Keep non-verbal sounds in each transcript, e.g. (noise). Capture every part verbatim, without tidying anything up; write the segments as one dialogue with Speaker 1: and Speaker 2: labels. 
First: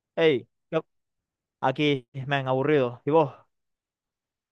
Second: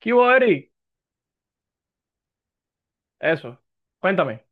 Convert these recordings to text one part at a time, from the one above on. Speaker 1: ¿Qué hubo,
Speaker 2: Hey,
Speaker 1: Eri?
Speaker 2: aquí, man, aburrido. ¿Y vos?
Speaker 1: Eso, cuéntame.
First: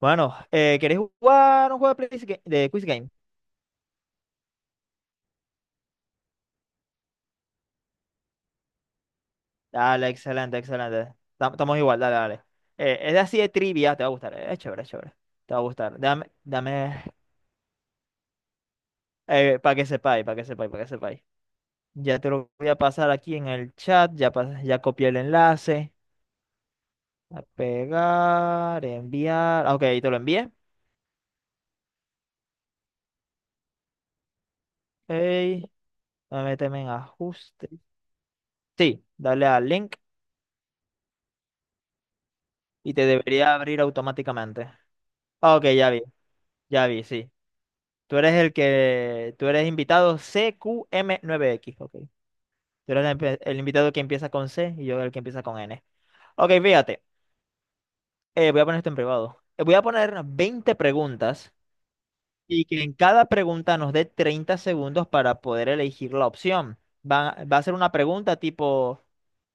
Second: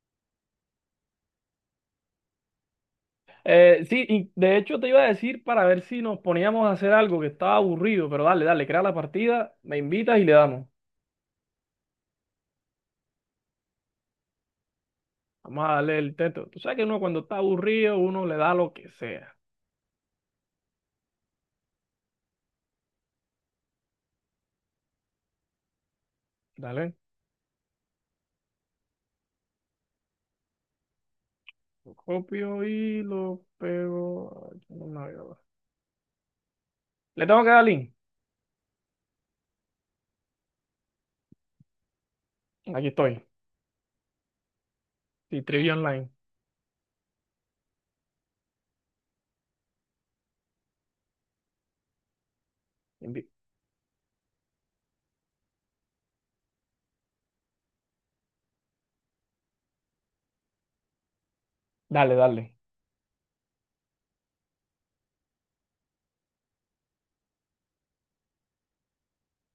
Speaker 2: Bueno, eh, ¿queréis jugar un juego de, Quiz Ga- de Quiz Game?
Speaker 1: Eh, sí, y de hecho te iba a decir para ver si nos poníamos a hacer algo que estaba aburrido, pero dale, dale, crea la partida, me
Speaker 2: Dale,
Speaker 1: invitas y le
Speaker 2: excelente,
Speaker 1: damos.
Speaker 2: excelente. Tam- Estamos igual, dale, dale. Eh, es así de trivia, te va a gustar. eh, Es chévere, es chévere. Te va a
Speaker 1: Vamos a darle
Speaker 2: gustar.
Speaker 1: el
Speaker 2: Dame,
Speaker 1: teto. Tú sabes que uno
Speaker 2: dame,
Speaker 1: cuando está aburrido, uno le da lo que sea.
Speaker 2: eh, para que sepáis, para que sepáis, para que sepáis. Ya te lo voy a pasar aquí en el chat. Ya, pas- ya copié el enlace.
Speaker 1: Dale,
Speaker 2: A pegar, enviar. Ah, ok, ahí te lo envié.
Speaker 1: lo copio y lo pego aquí en el navegador.
Speaker 2: Hey, méteme en
Speaker 1: Le tengo que dar
Speaker 2: ajuste.
Speaker 1: link.
Speaker 2: Sí, dale al link
Speaker 1: Aquí
Speaker 2: y te
Speaker 1: estoy.
Speaker 2: debería abrir automáticamente.
Speaker 1: Sí,
Speaker 2: Ah, ok,
Speaker 1: Trivia
Speaker 2: ya vi,
Speaker 1: Online.
Speaker 2: ya vi, sí. Tú eres el que, tú eres invitado cqm nueve x, ok. Tú eres la
Speaker 1: Invi-
Speaker 2: empe- el, invitado que empieza con C y yo el que empieza con N. Ok, fíjate, eh, voy a poner esto en privado. Eh, voy a poner veinte preguntas
Speaker 1: Dale, dale,
Speaker 2: y que en cada pregunta nos dé treinta segundos para poder elegir la opción. Va, va a ser una pregunta tipo,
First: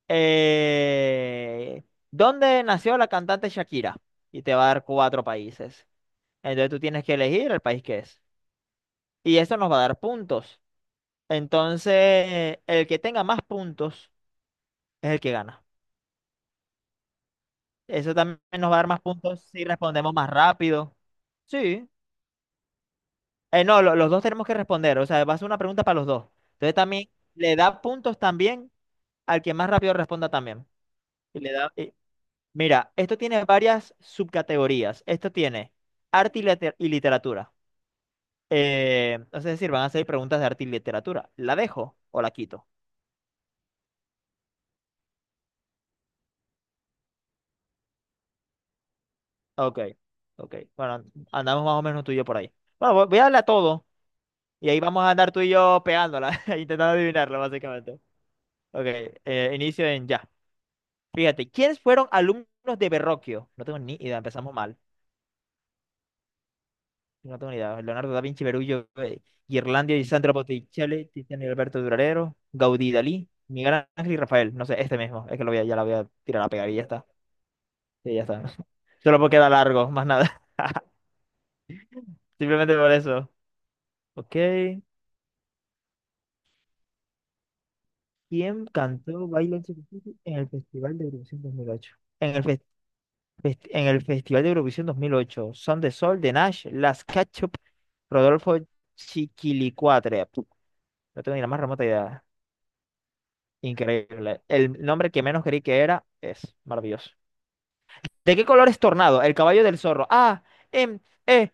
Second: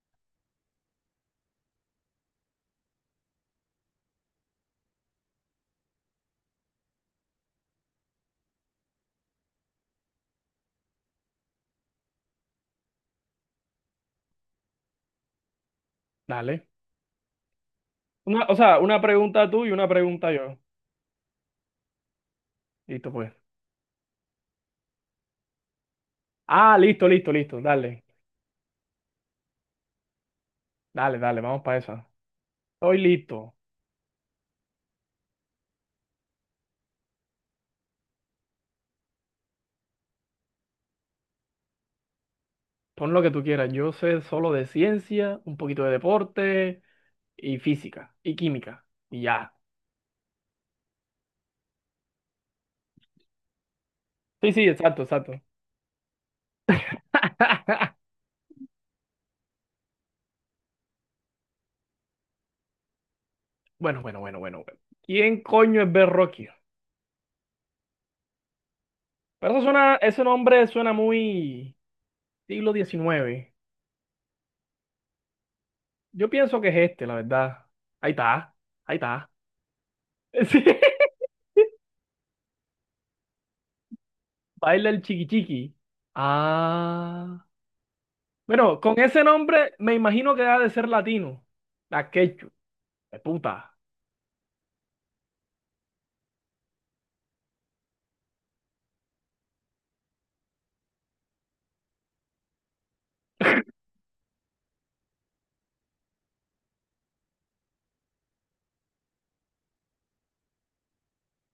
Speaker 2: eh, ¿dónde nació la cantante Shakira? Y te va a dar cuatro países. Entonces tú tienes que elegir el país que es, y eso nos va a dar puntos. Entonces, el que tenga más puntos es el que gana.
Speaker 1: dale.
Speaker 2: Eso también
Speaker 1: Una, o
Speaker 2: nos va a
Speaker 1: sea,
Speaker 2: dar
Speaker 1: una
Speaker 2: más puntos
Speaker 1: pregunta tú
Speaker 2: si
Speaker 1: y una
Speaker 2: respondemos más
Speaker 1: pregunta yo.
Speaker 2: rápido. Sí.
Speaker 1: Listo, pues.
Speaker 2: Eh, no, lo- los dos tenemos que responder. O sea, va a ser una pregunta para los dos. Entonces
Speaker 1: Ah, listo,
Speaker 2: también
Speaker 1: listo,
Speaker 2: le
Speaker 1: listo.
Speaker 2: da
Speaker 1: Dale,
Speaker 2: puntos también al que más rápido responda también.
Speaker 1: dale,
Speaker 2: Y
Speaker 1: dale,
Speaker 2: le
Speaker 1: vamos
Speaker 2: da,
Speaker 1: para
Speaker 2: y-
Speaker 1: esa.
Speaker 2: Mira,
Speaker 1: Estoy
Speaker 2: esto tiene
Speaker 1: listo.
Speaker 2: varias subcategorías. Esto tiene arte y, liter- y literatura. Eh, entonces, es decir, van a ser preguntas de arte y literatura. ¿La dejo o la quito?
Speaker 1: Pon lo que tú quieras. Yo sé solo de ciencia, un poquito de deporte y física y química. Y ya.
Speaker 2: Ok, ok. Bueno, andamos más o menos tú y yo por ahí. Bueno, vo- voy a darle a todo
Speaker 1: Sí, sí,
Speaker 2: y ahí
Speaker 1: exacto,
Speaker 2: vamos a andar
Speaker 1: exacto.
Speaker 2: tú y yo pegándola, (laughs) intentando adivinarlo, básicamente.
Speaker 1: (laughs)
Speaker 2: Ok, eh, inicio en ya. Fíjate, ¿quiénes fueron alumnos de Verrocchio? No tengo ni
Speaker 1: Bueno,
Speaker 2: idea,
Speaker 1: bueno, bueno,
Speaker 2: empezamos
Speaker 1: bueno,
Speaker 2: mal.
Speaker 1: bueno. ¿Quién coño es Berroquio?
Speaker 2: No tengo ni idea. Leonardo da Vinci, Verullo, eh,
Speaker 1: Pero eso suena,
Speaker 2: Ghirlandaio y
Speaker 1: ese
Speaker 2: Sandro
Speaker 1: nombre suena
Speaker 2: Botticelli, Tiziano y
Speaker 1: muy
Speaker 2: Alberto Durarero,
Speaker 1: siglo
Speaker 2: Gaudí, Dalí,
Speaker 1: diecinueve
Speaker 2: Miguel Ángel y Rafael. No sé, este mismo. Es que lo voy a, ya la voy a
Speaker 1: Yo
Speaker 2: tirar a
Speaker 1: pienso que
Speaker 2: pegar y ya
Speaker 1: es
Speaker 2: está.
Speaker 1: este, la verdad. Ahí
Speaker 2: Sí, ya está.
Speaker 1: está, ahí
Speaker 2: (laughs) Solo
Speaker 1: está.
Speaker 2: porque da largo, más
Speaker 1: (laughs)
Speaker 2: nada.
Speaker 1: Sí.
Speaker 2: (laughs) Simplemente por eso. Ok.
Speaker 1: Baila el chiqui chiqui. Ah.
Speaker 2: ¿Quién
Speaker 1: Bueno, con ese
Speaker 2: cantó Baila en
Speaker 1: nombre me
Speaker 2: Superficie
Speaker 1: imagino
Speaker 2: en
Speaker 1: que
Speaker 2: el
Speaker 1: ha de ser
Speaker 2: Festival de Eurovisión
Speaker 1: latino.
Speaker 2: dos mil ocho?
Speaker 1: La
Speaker 2: En el,
Speaker 1: quechua.
Speaker 2: fes-
Speaker 1: De
Speaker 2: fest-
Speaker 1: puta.
Speaker 2: en el Festival de Eurovisión dos mil ocho, Son de Sol, de Nash, Las Ketchup, Rodolfo Chiquilicuatre. Puh, No tengo ni la más remota idea. Increíble. El nombre que menos creí que era es maravilloso. ¿De qué color es Tornado? El caballo del zorro. Ah, em, eh,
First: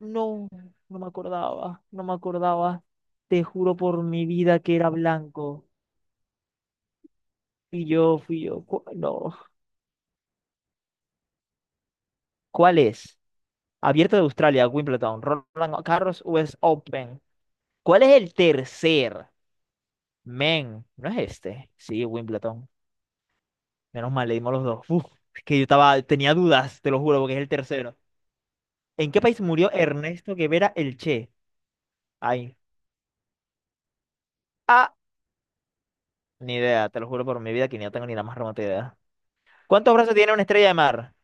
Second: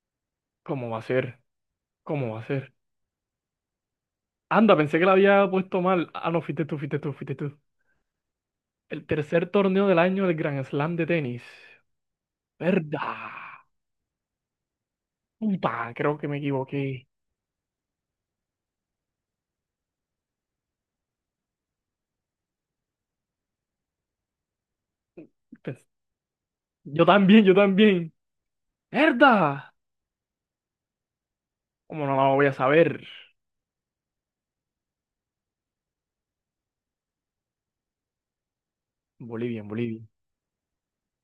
Speaker 2: no,
Speaker 1: ¿Cómo va
Speaker 2: no
Speaker 1: a
Speaker 2: me
Speaker 1: ser?
Speaker 2: acordaba, no me
Speaker 1: ¿Cómo va a ser?
Speaker 2: acordaba. Te juro por mi vida
Speaker 1: Anda,
Speaker 2: que era
Speaker 1: pensé que la había
Speaker 2: blanco.
Speaker 1: puesto mal. Ah, no, fuiste tú, fuiste tú, fuiste tú.
Speaker 2: Fui yo, fui yo. Cu-
Speaker 1: El
Speaker 2: No.
Speaker 1: tercer torneo del año del Grand Slam de tenis.
Speaker 2: ¿Cuál es?
Speaker 1: ¿Verdad?
Speaker 2: Abierto de Australia, Wimbledon, Roland
Speaker 1: Puta, creo
Speaker 2: Garros,
Speaker 1: que me
Speaker 2: U S
Speaker 1: equivoqué.
Speaker 2: Open. ¿Cuál es el tercer? Men, ¿no es este? Sí, Wimbledon. Menos mal, le dimos los dos. Uf, es que yo
Speaker 1: Pens-
Speaker 2: estaba, tenía dudas, te lo
Speaker 1: Yo
Speaker 2: juro, porque es
Speaker 1: también,
Speaker 2: el
Speaker 1: yo
Speaker 2: tercero.
Speaker 1: también.
Speaker 2: ¿En qué país
Speaker 1: ¿Verdad?
Speaker 2: murió Ernesto Guevara el Che?
Speaker 1: ¿Cómo no lo voy a
Speaker 2: Ay.
Speaker 1: saber?
Speaker 2: Ah, ni idea, te lo juro por mi vida que ni no tengo ni la más remota idea.
Speaker 1: Bolivia, en
Speaker 2: ¿Cuántos
Speaker 1: Bolivia.
Speaker 2: brazos tiene una estrella de mar?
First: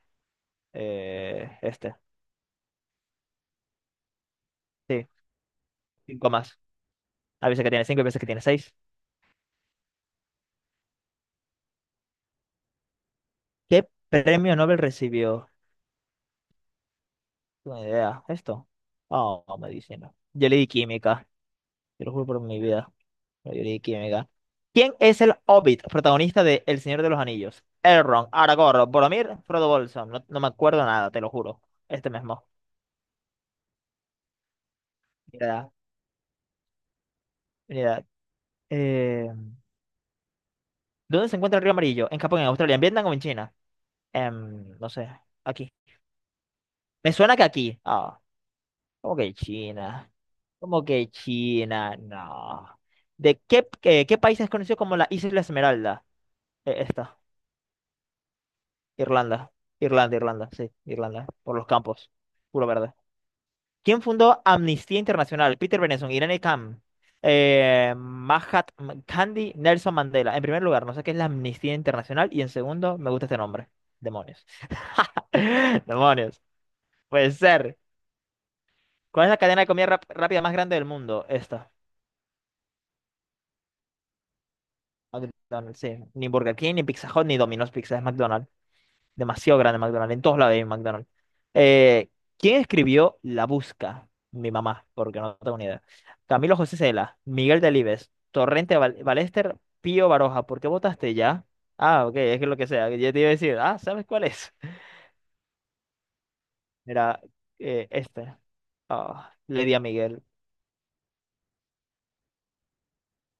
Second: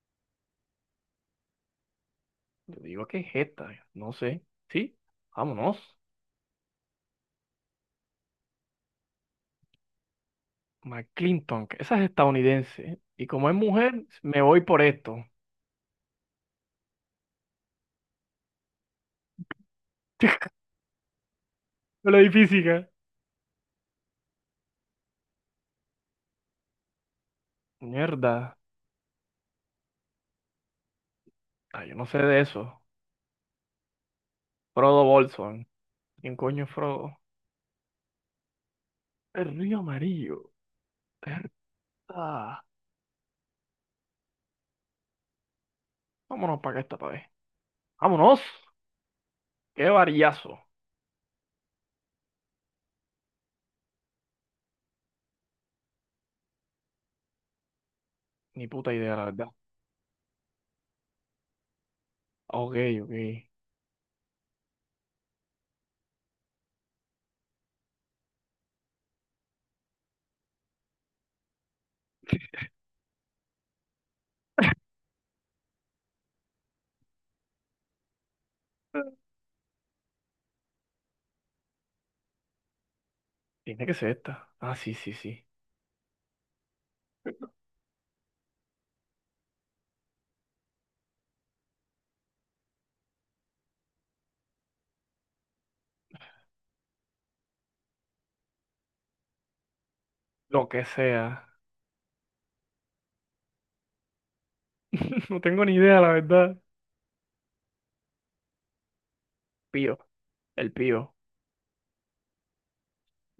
Speaker 2: Eh, este.
Speaker 1: Yo digo que es esta, no sé. ¿Sí?
Speaker 2: Sí,
Speaker 1: Vámonos.
Speaker 2: cinco más. A veces que tiene cinco, a veces que tiene seis.
Speaker 1: McClinton, que esa es estadounidense. Y como es
Speaker 2: ¿Qué
Speaker 1: mujer, me
Speaker 2: premio
Speaker 1: voy
Speaker 2: Nobel
Speaker 1: por esto.
Speaker 2: recibió? Buena idea. ¿Esto? Oh, medicina.
Speaker 1: (laughs)
Speaker 2: Yo le di química. Te
Speaker 1: Yo
Speaker 2: lo
Speaker 1: le
Speaker 2: juro
Speaker 1: di
Speaker 2: por mi
Speaker 1: física.
Speaker 2: vida. pero yo le di química. ¿Quién es el Hobbit, protagonista de El Señor de los Anillos? Elrond,
Speaker 1: Mierda.
Speaker 2: Aragorn, Boromir, Frodo Bolson. No, no me acuerdo nada, te lo juro.
Speaker 1: Ah, yo no
Speaker 2: Este
Speaker 1: sé de
Speaker 2: mismo.
Speaker 1: eso. Frodo Bolson.
Speaker 2: Mira,
Speaker 1: ¿Quién coño es Frodo?
Speaker 2: mira. Eh,
Speaker 1: El río amarillo.
Speaker 2: ¿dónde se encuentra el río Amarillo? ¿En Japón, en
Speaker 1: Ah,
Speaker 2: Australia, en Vietnam o en China? Em, no sé. Aquí.
Speaker 1: vámonos para acá esta
Speaker 2: Me
Speaker 1: vez.
Speaker 2: suena que aquí. Ah,
Speaker 1: ¡Vámonos!
Speaker 2: ¿cómo que
Speaker 1: ¡Qué
Speaker 2: China?
Speaker 1: varillazo!
Speaker 2: ¿Cómo que China? No. ¿De qué, eh, qué país es conocido como la Isla Esmeralda? Eh, esta.
Speaker 1: Ni puta idea, la verdad.
Speaker 2: Irlanda, Irlanda, Irlanda, sí, Irlanda, por los campos, puro
Speaker 1: Ok,
Speaker 2: verde.
Speaker 1: ok.
Speaker 2: ¿Quién fundó Amnistía Internacional? Peter Benenson, Irene Kam, eh, Mahatma Gandhi, Nelson Mandela. En primer lugar, no sé qué es la Amnistía Internacional y en segundo, me gusta este nombre. Demonios. (laughs) Demonios. Puede ser. ¿Cuál es la cadena de comida rap- rápida más grande del mundo? Esta.
Speaker 1: Tiene que ser esta. Ah, sí, sí, sí.
Speaker 2: McDonald's, sí. Ni Burger King, ni Pizza Hut, ni Domino's Pizza, es McDonald's. Demasiado grande McDonald's. En todos lados hay McDonald's. Eh, ¿Quién escribió La Busca? Mi mamá, porque no tengo ni idea. Camilo José Cela, Miguel Delibes, Torrente Val- Ballester, Pío Baroja. ¿Por
Speaker 1: Lo
Speaker 2: qué
Speaker 1: que
Speaker 2: votaste ya?
Speaker 1: sea.
Speaker 2: Ah, ok, es que lo que sea. Ya te iba a decir, ah, ¿sabes cuál es? (laughs)
Speaker 1: (laughs) No tengo ni idea, la verdad.
Speaker 2: Mira, eh, este. Ah, le di a
Speaker 1: Pío.
Speaker 2: Miguel.
Speaker 1: El pío.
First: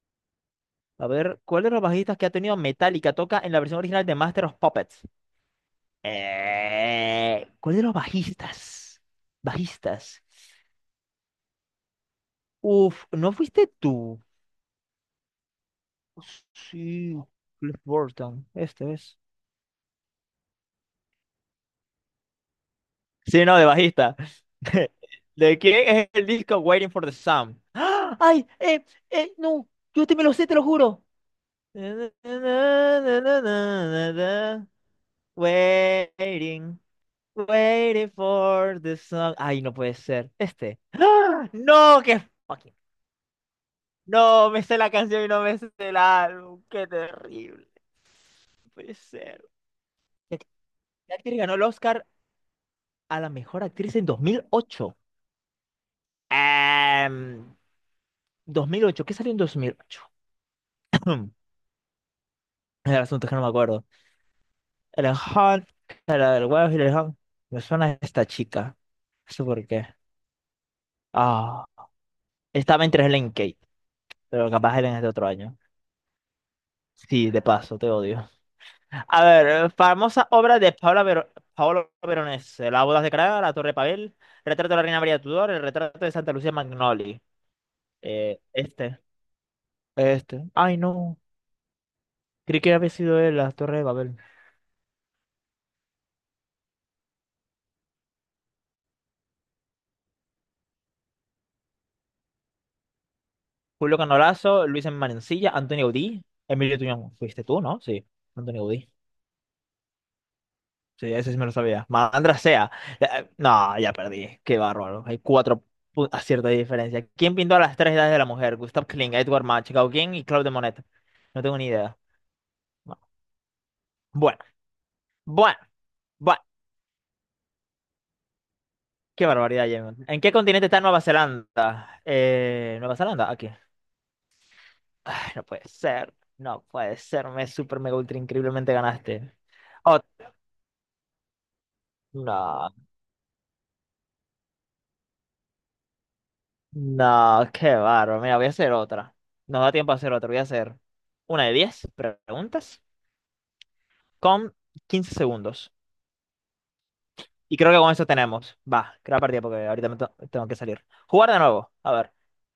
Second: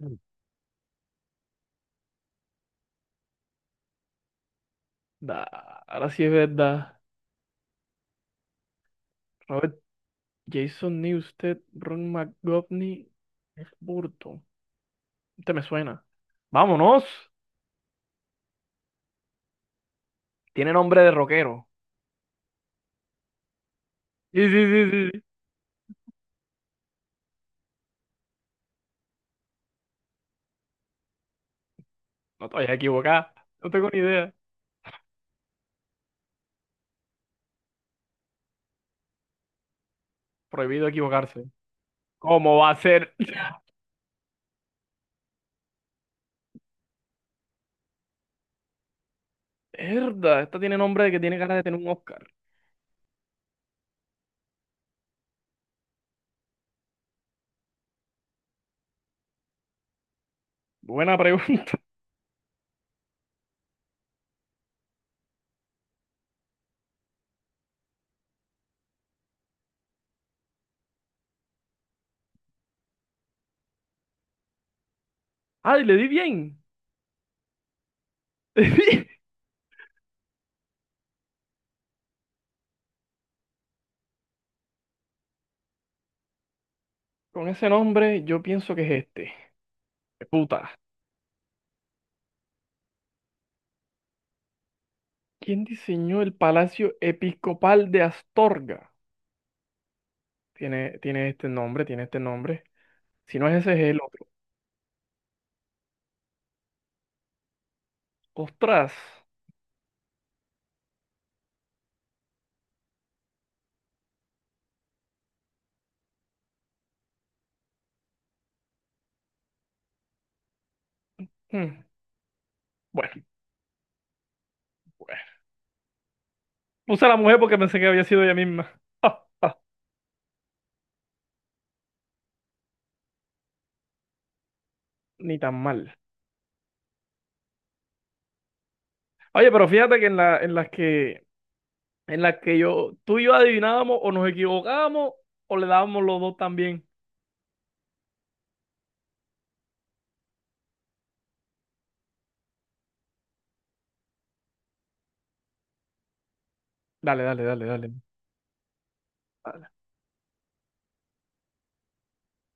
Speaker 1: Mm.
Speaker 2: A ver, ¿cuál de los bajistas que ha tenido Metallica toca en la versión original de Master of Puppets?
Speaker 1: Da, ahora sí es verdad.
Speaker 2: Eh, ¿cuál de los bajistas?
Speaker 1: Robert
Speaker 2: Bajistas.
Speaker 1: Jason Newsted, Ron
Speaker 2: Uf,
Speaker 1: McGovney,
Speaker 2: ¿no
Speaker 1: Jeff
Speaker 2: fuiste tú?
Speaker 1: Burton. Este me suena. ¡Vámonos!
Speaker 2: Sí, Cliff Burton, este es.
Speaker 1: Tiene nombre de rockero.
Speaker 2: Sí, no, de bajista.
Speaker 1: Sí, sí,
Speaker 2: (laughs)
Speaker 1: sí, sí.
Speaker 2: ¿De quién es el disco Waiting for the Sun? ¡Ah! ¡Ay! ¡Eh! ¡Eh! ¡No! Yo te me lo sé, te lo juro.
Speaker 1: No te vayas a equivocar. No tengo ni idea.
Speaker 2: Waiting, waiting for the sun. Ay, no puede ser. Este.
Speaker 1: Prohibido equivocarse.
Speaker 2: ¡Ah! No, qué
Speaker 1: ¿Cómo va
Speaker 2: fucking.
Speaker 1: a ser?
Speaker 2: No, me sé la canción y no me sé el álbum. Qué terrible. No puede ser. Ya
Speaker 1: Herda,
Speaker 2: que
Speaker 1: esta tiene nombre de
Speaker 2: ya
Speaker 1: que
Speaker 2: que
Speaker 1: tiene
Speaker 2: ganó
Speaker 1: cara
Speaker 2: el
Speaker 1: de tener un
Speaker 2: Oscar
Speaker 1: Oscar.
Speaker 2: a la mejor actriz en dos mil ocho. Em, Dos mil ocho, ¿qué salió en dos mil ocho?
Speaker 1: Buena
Speaker 2: (clears throat)
Speaker 1: pregunta. (laughs)
Speaker 2: El asunto es que no me acuerdo. El Hunt, la del huevo y el Hunt. Me suena esta chica. No sé por qué. Ah, estaba entre Helen Kate, pero capaz Helen es de otro año.
Speaker 1: Ay, le di bien.
Speaker 2: Sí, de paso, te odio.
Speaker 1: (laughs) Le di bien.
Speaker 2: A ver, eh, famosa obra de Paola Ver- Paolo Veronese. Las bodas de Praga, La Torre de Babel, Retrato de la Reina María Tudor, El retrato de Santa Lucía Magnoli.
Speaker 1: Con ese nombre,
Speaker 2: Eh,
Speaker 1: yo pienso que es
Speaker 2: este,
Speaker 1: este. ¡Qué
Speaker 2: este.
Speaker 1: puta!
Speaker 2: Ay, no. Creí que había sido él las Torres de Babel.
Speaker 1: ¿Quién diseñó el Palacio Episcopal de Astorga? Tiene, tiene este nombre, tiene este nombre. Si no es ese, es
Speaker 2: Julio
Speaker 1: el otro.
Speaker 2: Canolazo, Luis Manencilla, Antonio Audí, Emilio Tuñón. Fuiste tú, ¿no? Sí, Antonio Audí.
Speaker 1: Ostras.
Speaker 2: Sí, ese sí me lo sabía. Malandra sea. Eh, eh, No, ya perdí. Qué bárbaro. Hay cuatro pu- aciertos de diferencia. ¿Quién pintó a las tres edades de la mujer? Gustav Klimt, Edward Munch, Gauguin y Claude Monet. No tengo ni
Speaker 1: Hmm.
Speaker 2: idea. No.
Speaker 1: Bueno,
Speaker 2: Bueno,
Speaker 1: bueno.
Speaker 2: bueno, bueno.
Speaker 1: Puse a la mujer porque pensé que había sido ella misma.
Speaker 2: Qué
Speaker 1: (laughs)
Speaker 2: barbaridad, Jamie. ¿En qué continente está Nueva Zelanda? Eh, Nueva Zelanda, aquí. Ay,
Speaker 1: Ni
Speaker 2: no
Speaker 1: tan
Speaker 2: puede
Speaker 1: mal.
Speaker 2: ser, no puede ser, me super mega ultra increíblemente ganaste.
Speaker 1: Oye, pero fíjate
Speaker 2: Oh,
Speaker 1: que en la, en las que en la que
Speaker 2: no,
Speaker 1: yo, tú y yo adivinábamos o nos equivocábamos o le dábamos los dos también.
Speaker 2: no, qué bárbaro. Mira, voy a hacer otra. Nos da tiempo a hacer otra. Voy a hacer una de diez preguntas con quince segundos.
Speaker 1: Dale, dale,
Speaker 2: Y
Speaker 1: dale,
Speaker 2: creo que con
Speaker 1: dale.
Speaker 2: eso tenemos. Va, creo la partida porque
Speaker 1: Dale.
Speaker 2: ahorita me to- tengo que salir. Jugar de nuevo. A ver.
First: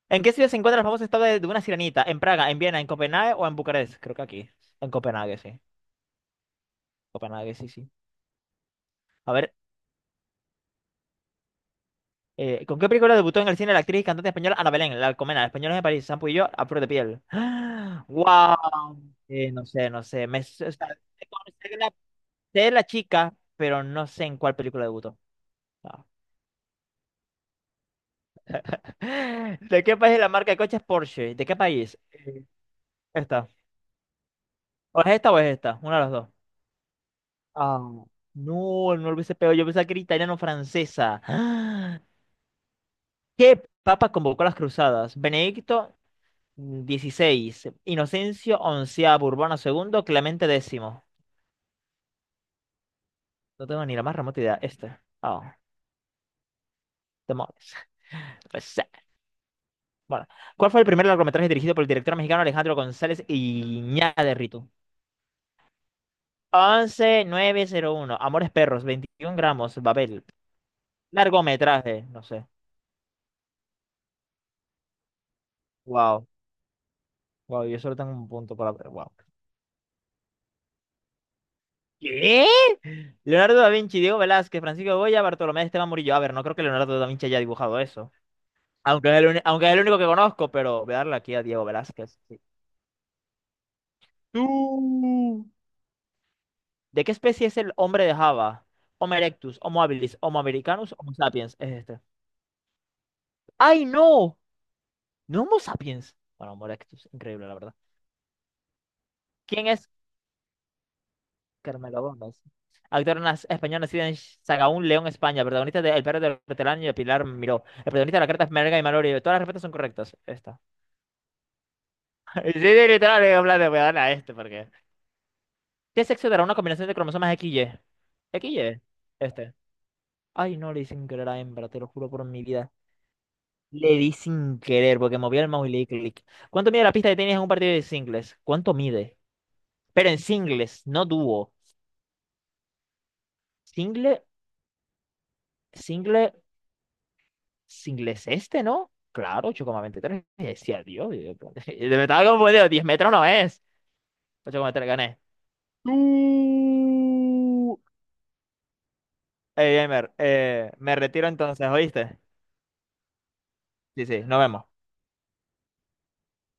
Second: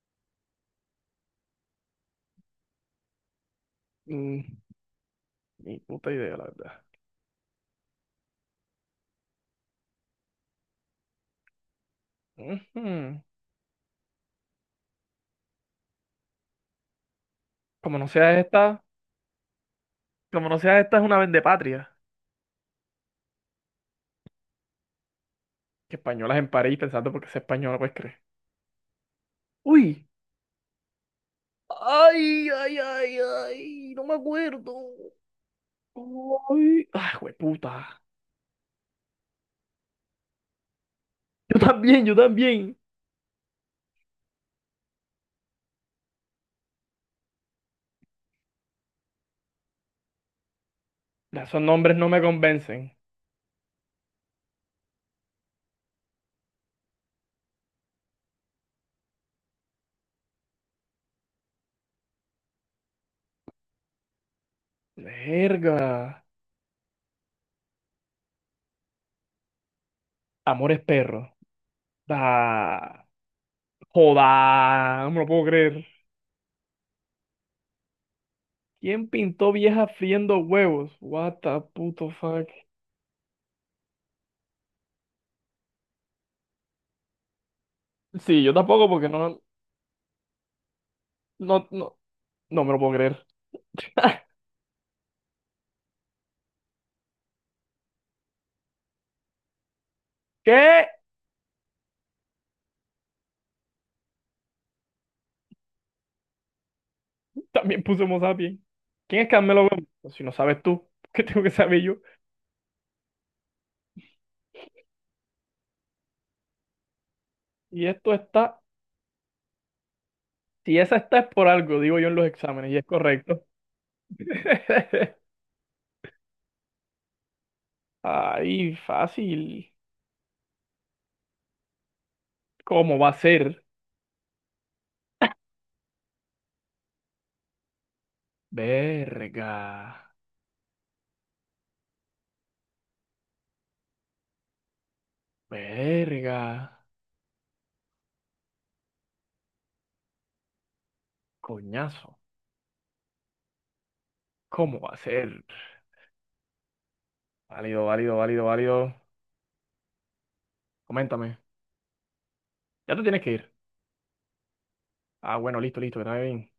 Speaker 2: ¿En qué ciudad se encuentra la famosa estatua de de una sirenita? ¿En Praga, en Viena, en Copenhague o en Bucarest? Creo que
Speaker 1: Mm,
Speaker 2: aquí. En Copenhague, sí.
Speaker 1: Ni puta idea, la verdad.
Speaker 2: Copenhague, sí, sí. A ver. Eh, ¿con qué película
Speaker 1: Ujú.
Speaker 2: debutó en el cine la actriz y cantante española Ana Belén, la Alcomena, Españoles de París, Sampo y yo, a flor de piel?
Speaker 1: Como no
Speaker 2: (gasps)
Speaker 1: sea esta,
Speaker 2: ¡Wow! Eh, no sé, no sé. Me, o
Speaker 1: como no
Speaker 2: sea, sé
Speaker 1: sea esta, es una
Speaker 2: cuál- sé la,
Speaker 1: vendepatria.
Speaker 2: sé la chica, pero no sé en cuál película debutó.
Speaker 1: Que
Speaker 2: No.
Speaker 1: españolas en París pensando porque es española, pues crees.
Speaker 2: (laughs) ¿De qué
Speaker 1: Uy.
Speaker 2: país es la marca de coches Porsche? ¿De qué país? Eh,
Speaker 1: Ay, ay, ay,
Speaker 2: Esta.
Speaker 1: ay, no me acuerdo.
Speaker 2: ¿O es esta o es esta? Una de las dos.
Speaker 1: Ay, ay, puta.
Speaker 2: Ah, no, no lo hubiese pegado. Yo pensaba que era italiano-francesa.
Speaker 1: Yo
Speaker 2: (gasps)
Speaker 1: también, yo también.
Speaker 2: ¿Qué papa convocó las cruzadas? ¿Benedicto dieciséis, Inocencio onceavo, Urbano segundo, Clemente décimo?
Speaker 1: Ya, esos nombres no me convencen.
Speaker 2: No tengo ni la más remota idea. Este. Oh, demonios. Pues, sí. bueno, ¿cuál fue el primer largometraje dirigido por el director mexicano Alejandro González Iñárritu?
Speaker 1: Verga.
Speaker 2: Once mil novecientos uno, Amores Perros, veintiún gramos, Babel.
Speaker 1: Amores perros.
Speaker 2: Largometraje, no sé.
Speaker 1: Da. Joda, no me lo puedo creer.
Speaker 2: Wow, wow, yo solo tengo un punto para ver.
Speaker 1: ¿Quién
Speaker 2: Wow.
Speaker 1: pintó vieja friendo huevos? What the puto
Speaker 2: ¿Qué?
Speaker 1: fuck.
Speaker 2: Leonardo da Vinci, Diego Velázquez, Francisco Goya, Bartolomé de Esteban Murillo. A ver, no creo que Leonardo da Vinci haya dibujado eso.
Speaker 1: Sí, yo tampoco porque
Speaker 2: Aunque es el,
Speaker 1: no,
Speaker 2: uni- aunque es el único que conozco, pero voy a darle aquí a Diego
Speaker 1: no, no,
Speaker 2: Velázquez. sí.
Speaker 1: no me lo puedo creer. (laughs)
Speaker 2: Tú. ¿De qué especie es el hombre de Java? Homo erectus, Homo habilis, Homo
Speaker 1: ¿Qué?
Speaker 2: americanus, Homo sapiens. Es este. ¡Ay, no! No Homo sapiens. Bueno, Homo erectus. Increíble, la verdad.
Speaker 1: También puse Homo sapiens. ¿Quién es Carmelo
Speaker 2: ¿Quién
Speaker 1: Gómez?
Speaker 2: es
Speaker 1: Pues si no sabes tú, (laughs) ¿qué tengo que saber yo?
Speaker 2: Carmelo Gómez? Actor nas- español nacido en Sahagún, León, España. Protagonista de El perro del hortelano y de Pilar Miró. El
Speaker 1: Y esto
Speaker 2: protagonista de la carta es
Speaker 1: está,
Speaker 2: Merga y Malory. Todas las respuestas son correctas. Esta.
Speaker 1: si esa está es por algo, digo yo en los
Speaker 2: (laughs) Sí, sí,
Speaker 1: exámenes, y es
Speaker 2: literal, en
Speaker 1: correcto.
Speaker 2: plan de, voy a darle a este porque...
Speaker 1: (laughs)
Speaker 2: ¿Qué sexo dará una combinación de cromosomas X Y?
Speaker 1: Ay,
Speaker 2: X Y, este.
Speaker 1: fácil.
Speaker 2: Ay, no, le di sin querer a hembra, te lo juro por mi vida.
Speaker 1: ¿Cómo va a ser?
Speaker 2: Le di sin querer porque moví el mouse y le di clic. ¿Cuánto mide la pista de tenis en un partido de singles? ¿Cuánto mide?
Speaker 1: Verga,
Speaker 2: Pero en singles, no dúo. Single, single,
Speaker 1: verga,
Speaker 2: singles este, ¿no? Claro, ocho coma veintitrés. Y decía, Dios, Dios, (laughs) me
Speaker 1: coñazo.
Speaker 2: estaba confundido. diez metros no es.
Speaker 1: ¿Cómo
Speaker 2: ocho coma tres,
Speaker 1: va a
Speaker 2: gané.
Speaker 1: ser?
Speaker 2: Tú.
Speaker 1: Válido, válido, válido, válido.
Speaker 2: Ey, Gamer, eh, me retiro
Speaker 1: Coméntame.
Speaker 2: entonces, ¿oíste?
Speaker 1: Ya te tienes que ir.
Speaker 2: Sí, sí, nos vemos.
Speaker 1: Ah, bueno, listo, listo, que te vaya bien.